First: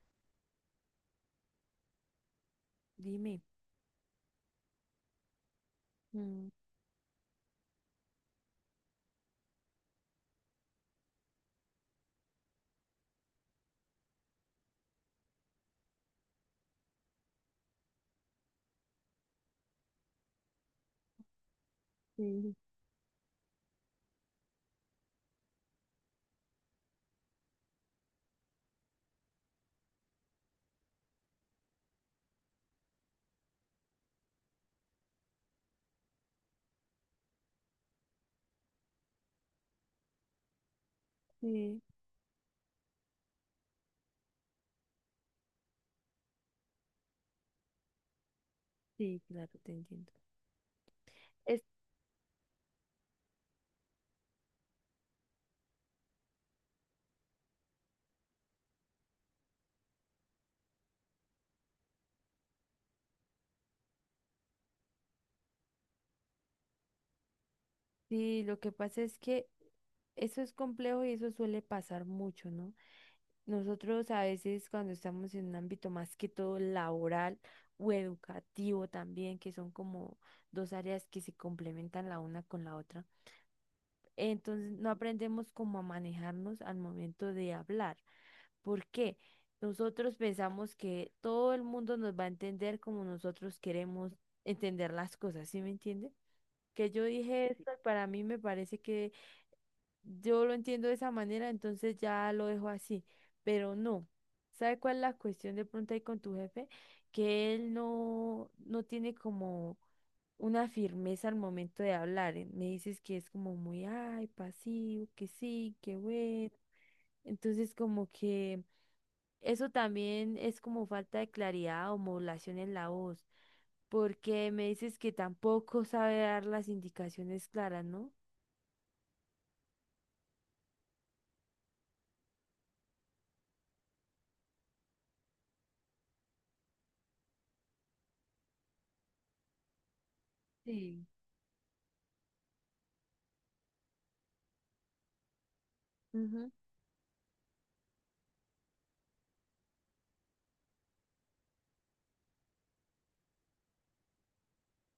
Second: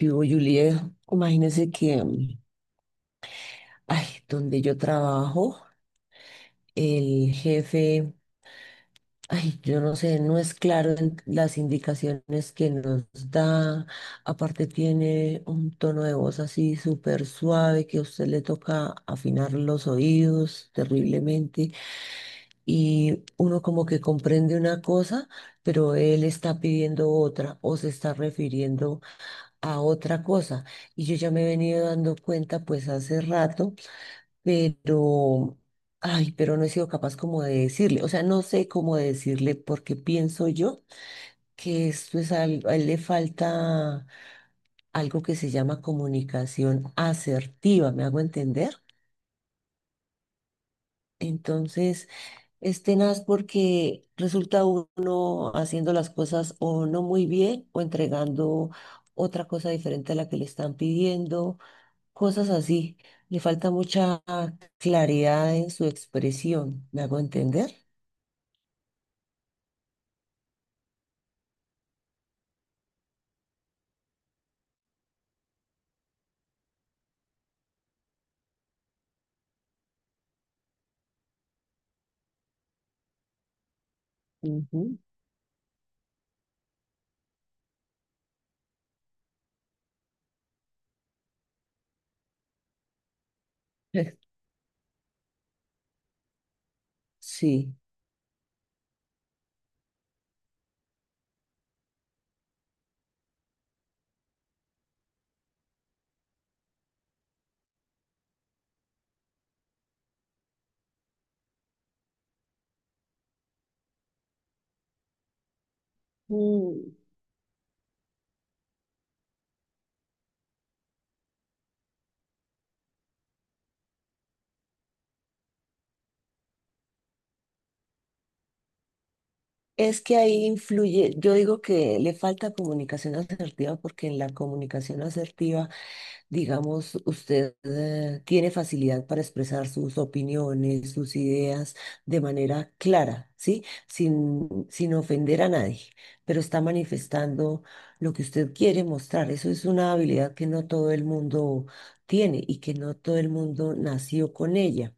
Yo, Juliet, imagínense que, Dime. ay, donde yo trabajo, Mm, el jefe, ay, yo no sé, no es claro en las indicaciones que nos da. Aparte tiene un tono de voz así súper suave que a usted le toca afinar los oídos terriblemente sí, y uno como que comprende una cosa, pero él está pidiendo otra o se está refiriendo a otra cosa. Y yo ya me he venido dando cuenta pues hace rato pero, ay, pero no he sido capaz como de decirle, o sea, no sé cómo decirle porque pienso yo sí. que esto es algo, a él le falta algo que se llama comunicación asertiva, ¿me hago entender? Sí, claro, te entiendo. Es, Entonces, es tenaz porque resulta uno haciendo las cosas o no muy bien o entregando otra cosa diferente a la que le están pidiendo, cosas así. Le falta mucha claridad en su expresión, ¿me hago entender? Sí, lo que pasa es que eso es complejo y eso suele pasar mucho, ¿no? Nosotros a veces cuando estamos en un ámbito más que todo laboral o educativo también, que son como dos áreas que se complementan la una con la otra, entonces no Ujú. aprendemos cómo a manejarnos al momento de hablar. ¿Por qué? Nosotros pensamos que todo el mundo nos va a entender como nosotros queremos entender las cosas, ¿sí me entiende? Que yo dije esto, Sí. y para mí me parece que yo lo entiendo de esa manera, entonces ya lo dejo así, pero no. ¿Sabe cuál es la cuestión de pronto ahí con tu jefe? Que él no tiene como una firmeza al momento de hablar. Me dices que es como muy, ay, pasivo, que sí, que bueno. Mm. Entonces, como que eso también es como falta de claridad o modulación en la voz, porque me dices que tampoco sabe dar las indicaciones claras, ¿no? Es que ahí influye, yo digo que le falta comunicación asertiva porque en la comunicación asertiva, digamos, usted tiene facilidad para expresar sus opiniones, Sí. sus ideas de manera clara, ¿sí? Sin ofender a nadie, pero Ujú. está manifestando lo que usted quiere mostrar. Eso es una habilidad que no todo el mundo tiene y que no todo el mundo nació con ella.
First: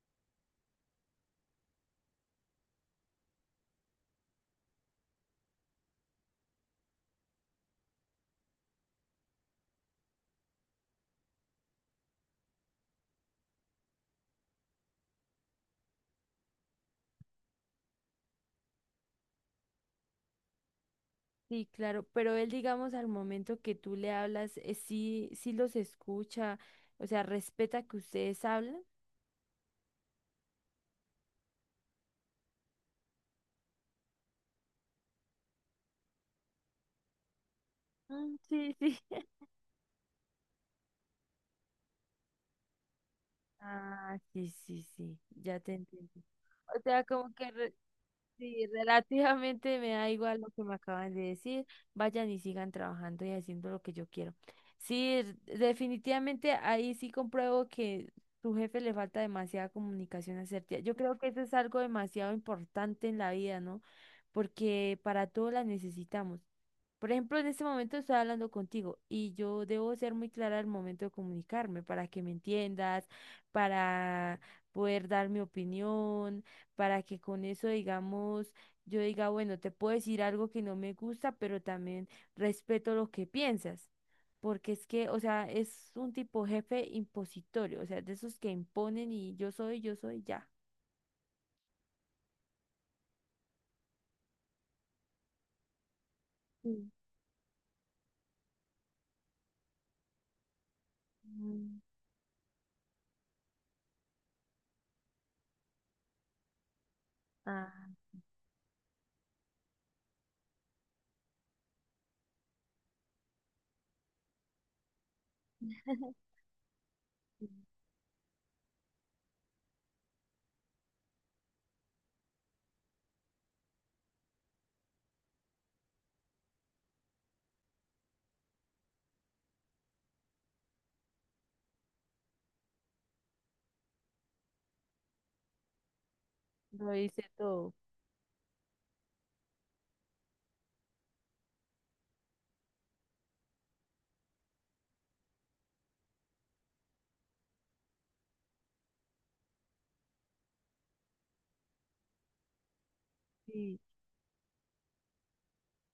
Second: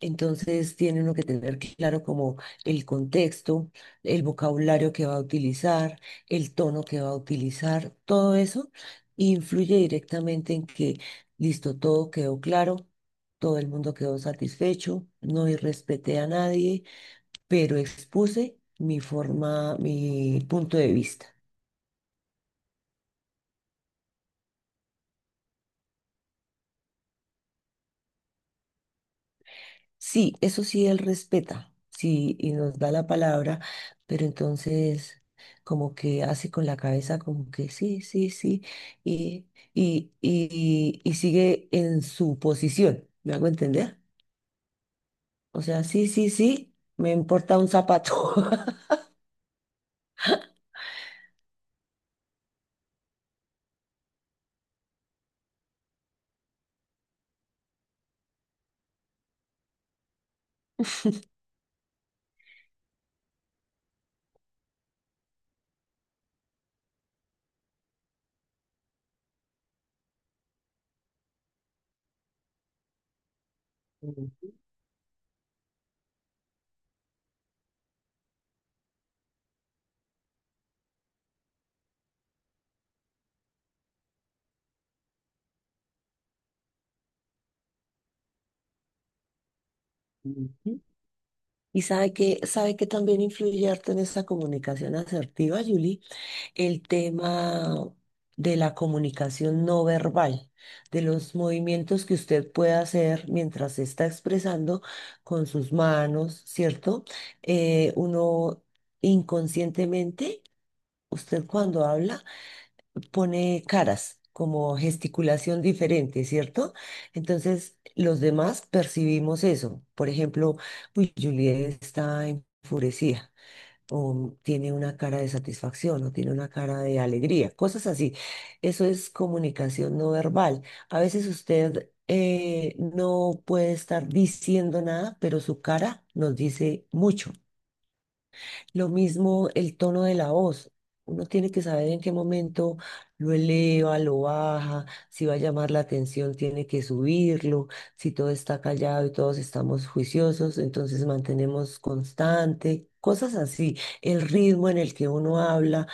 Entonces tiene uno que tener claro como el contexto, el vocabulario que va a utilizar, el tono que va a utilizar, todo eso influye directamente en que, listo, todo quedó claro, todo el mundo quedó satisfecho, no irrespeté a nadie, pero expuse mi forma, mi punto de vista. Sí, claro, pero él, digamos, al momento que tú le hablas, sí, sí los escucha, o sea, respeta que ustedes hablan. Sí, eso sí, él respeta, sí, y nos da la palabra, pero entonces como que hace con la cabeza como que sí, sí, Mm, sí, sí, sí. y, y sigue en su posición, ¿me hago entender? Ah, sí, sí, sí, ya O te sea, sí, entendí. sí, sí, O sea, me como que importa un re- zapato. Sí, relativamente me da igual lo que me acaban de decir. Vayan y sigan trabajando y haciendo lo que yo quiero. Sí, definitivamente ahí sí compruebo que tu jefe le falta demasiada comunicación asertiva. Yo creo que eso es algo demasiado importante en la vida, ¿no? Porque para todo la necesitamos. Por ejemplo, en este momento estoy hablando contigo y yo debo ser muy clara al momento de comunicarme para que me entiendas, para poder dar mi opinión para que con eso, digamos, yo diga, bueno, te puedo decir algo que no me gusta, pero también respeto lo que piensas. Porque es que, o sea, es un tipo jefe impositorio, o sea, de esos que imponen y yo soy, ya. Ujú. Y sabe que también influye harto en esa comunicación asertiva, Julie, el Sí. tema de la comunicación no verbal, de los Mm. movimientos que usted puede hacer mientras se está expresando con sus manos, ¿cierto? Ah, Uno inconscientemente, usted cuando habla, pone caras, como gesticulación diferente, ¿cierto? Entonces, los demás percibimos eso. Por ejemplo, uy, Juliet está enfurecida o tiene una cara de satisfacción o tiene una cara de alegría, cosas así. Eso es comunicación no verbal. A veces usted no puede estar diciendo nada, pero su cara nos dice lo dice mucho. todo. Lo mismo el tono de la voz. Uno tiene que saber en qué momento lo eleva, lo baja, si va a llamar la atención, tiene que subirlo, si todo está callado y todos estamos juiciosos, entonces mantenemos constante, cosas así. Sí. El ritmo en el que uno habla,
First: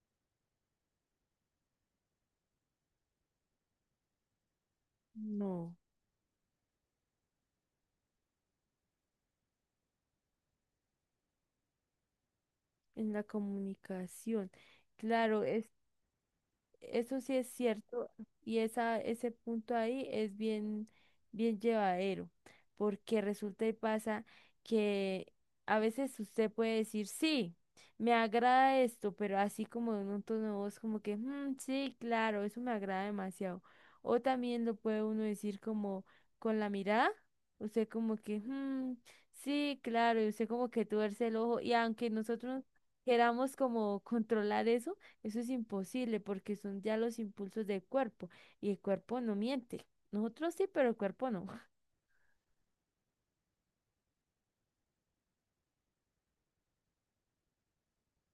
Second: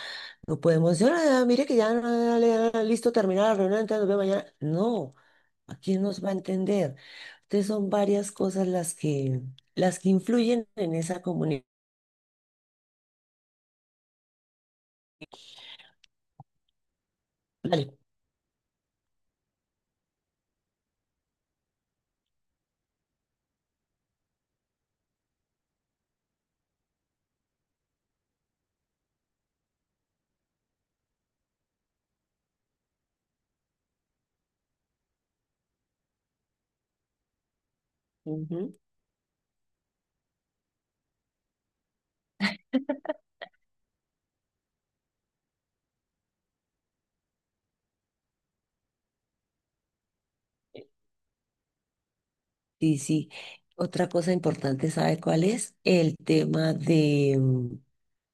no podemos decir, "Ah, mire que ya, ah, ya, ya, listo, terminada la reunión, entonces nos vemos mañana". No, No, ¿a quién nos va a entender? Entonces son varias cosas las que influyen en esa comunicación. en la comunicación. Claro, eso sí es cierto y ese punto ahí es bien, bien llevadero, porque resulta y pasa que a veces usted puede decir, sí, me agrada esto, pero así como en un tono de voz como que, "Mm, sí, claro, eso me agrada demasiado". O también lo puede uno decir como con la mirada, usted como que, Ujú. "Mm, sí, claro", y usted como que tuerce el ojo y aunque nosotros queramos como controlar eso es imposible porque son ya los impulsos del cuerpo y el cuerpo no miente. Nosotros sí, pero el cuerpo no. Sí, sí. Otra cosa importante, ¿sabe cuál es? El tema de,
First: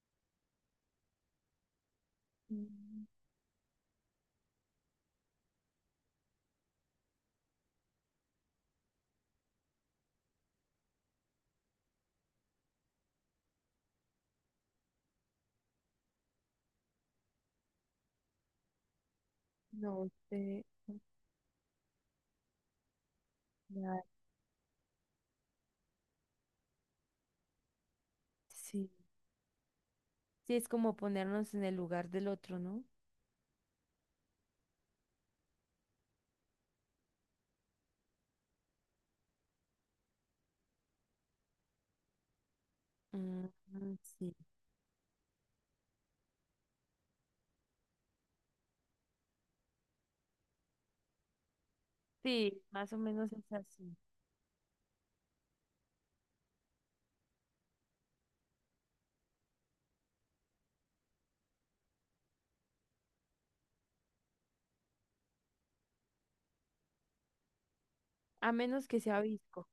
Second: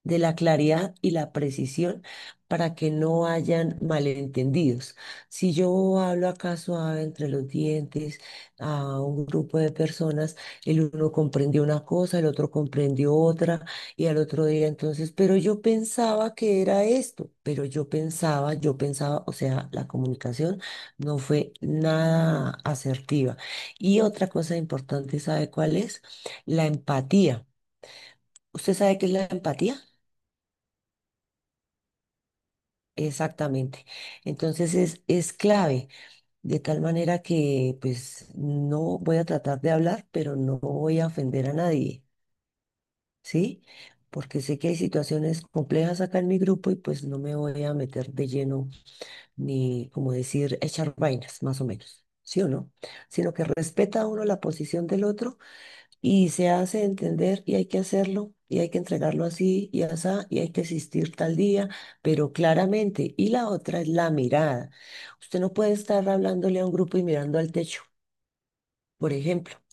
de la claridad y la precisión para que Mm. no hayan malentendidos. Si yo hablo acá suave entre los dientes a un grupo de personas, el uno comprendió una cosa, el otro comprendió otra y al otro día entonces, pero yo pensaba que era esto, o sea, la No comunicación sé. no fue nada asertiva. Y Opinar. otra cosa importante, ¿sabe cuál es? La empatía. ¿Usted Sí. sabe qué es la empatía? Sí, es como ponernos en el lugar del otro, ¿no? Exactamente. Entonces es clave, de tal manera que pues no voy a tratar de hablar, pero no voy a ofender a nadie, Mm, ¿sí? mm, sí. Porque sé que hay situaciones complejas acá en mi grupo y pues no me voy a meter de lleno ni, como decir, echar vainas, más o menos, ¿sí o Sí, no? más o menos Sino que es así. respeta uno la posición del otro y se hace entender y hay que hacerlo y hay que entregarlo así y asá y hay que asistir tal día, pero claramente. Y la otra es la mirada. Usted no puede estar hablándole a un grupo y mirando al techo, A menos que por sea ejemplo. visco.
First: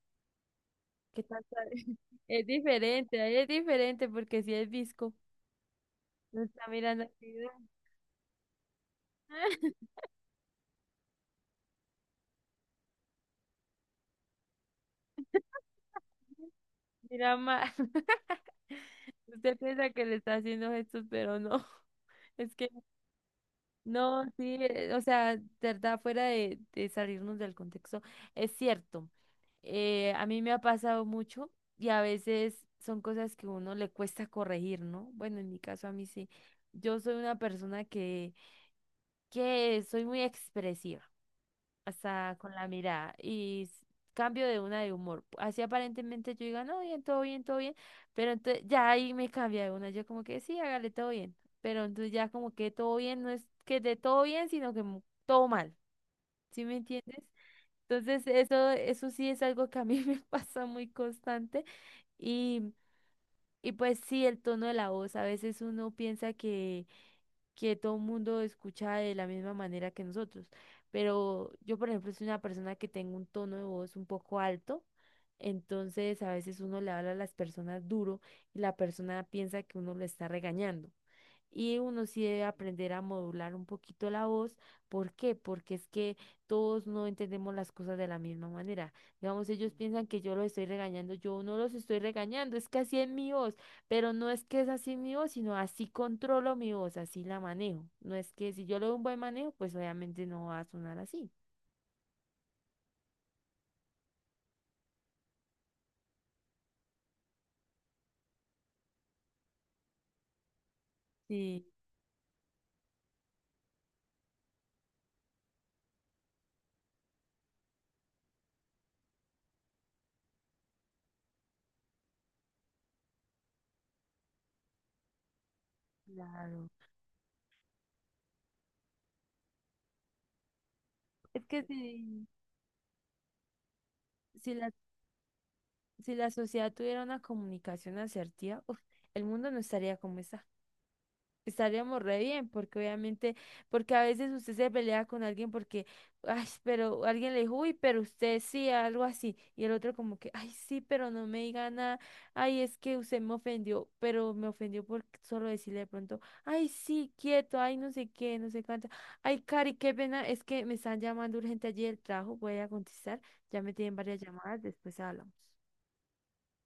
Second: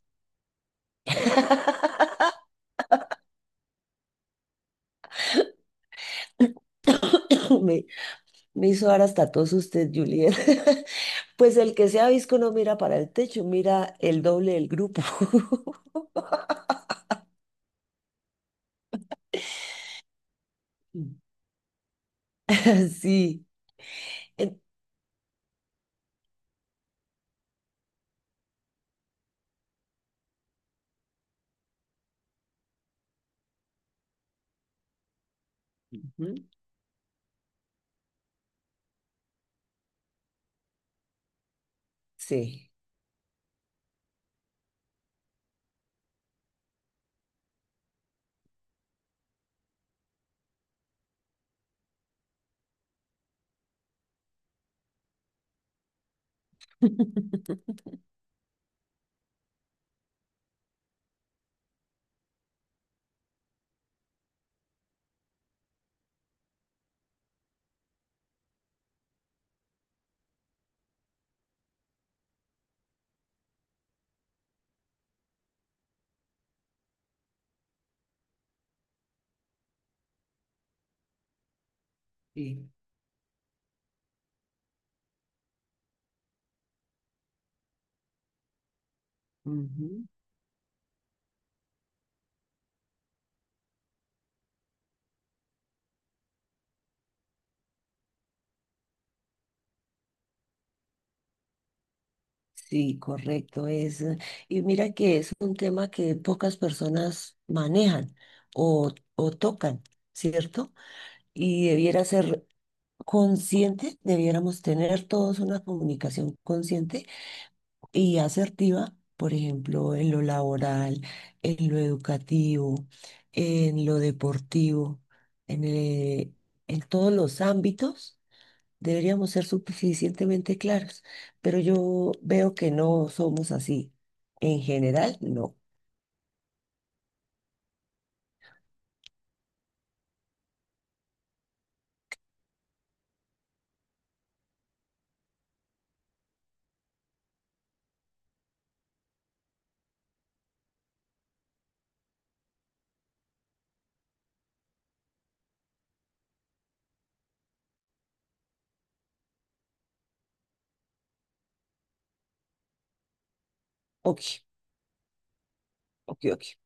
¿Qué tal? ¿Sabe? Es diferente, ahí es diferente porque si es visco, no está mirando así, ¿no? Me, me hizo dar hasta tos usted, Juliet. Pues el que sea visco no mira para el techo, mira el doble del grupo. Mira mal. Usted piensa que le está haciendo gestos, Mm. pero no. Es que Sí, no, sí, en- o sea, de verdad, fuera de, salirnos del contexto, es cierto. A mí me ha pasado mucho y a veces son cosas que uno le cuesta corregir, ¿no? Bueno, en mi caso a mí sí. ujú, Yo soy una persona que soy muy expresiva hasta con la sí. mirada y cambio de una de humor. Así aparentemente yo diga, no, bien, todo bien, todo bien, pero entonces ya ahí me cambia de una, yo como que sí, hágale todo bien, pero entonces ya como que todo bien no es que de todo bien, sino que todo mal, ¿sí me entiendes? Entonces eso sí es algo que a mí me pasa muy constante y, y pues sí, el tono de la voz, a veces uno piensa que todo el mundo escucha de la misma manera que nosotros. Pero yo, por ejemplo, soy una persona que tengo un tono de voz un poco alto, entonces a veces uno le habla a las personas duro y la persona piensa que uno lo está regañando. Y uno sí debe Sí. aprender a modular un poquito la voz. ¿Por qué? Porque es que todos no entendemos las cosas de la misma manera. Digamos, ellos Ujú. piensan que yo los estoy regañando, yo no los estoy regañando, es que así es mi voz, pero no es que es así mi voz, sino así controlo mi voz, así la manejo. No es que si yo le doy un buen manejo, pues obviamente no va a sonar así. Sí, correcto. Es, y mira que es un tema que pocas personas manejan o tocan, ¿cierto? Sí, Y debiera ser consciente, debiéramos tener todos una comunicación consciente y asertiva, por ejemplo, en lo laboral, en lo educativo, en lo deportivo, en, eh, claro. en todos los ámbitos. Deberíamos ser suficientemente claros, Es pero que yo veo que no somos así. si En la, general, no. si la sociedad tuviera una comunicación asertiva, uf, el mundo no estaría como está. Estaríamos re bien, porque obviamente, porque a veces usted se pelea con alguien porque, ay, pero alguien le dijo, uy, pero usted sí, algo así, y el otro como que, ay, sí, pero no me diga nada, ay, es que usted me ofendió, pero me ofendió por solo decirle de pronto, ay, sí, quieto, ay, no sé qué, no sé cuánto, ay, Cari, qué pena, es que me están llamando urgente allí del trabajo, voy a contestar, ya me tienen varias Ok, llamadas, después hablamos. ok, ok.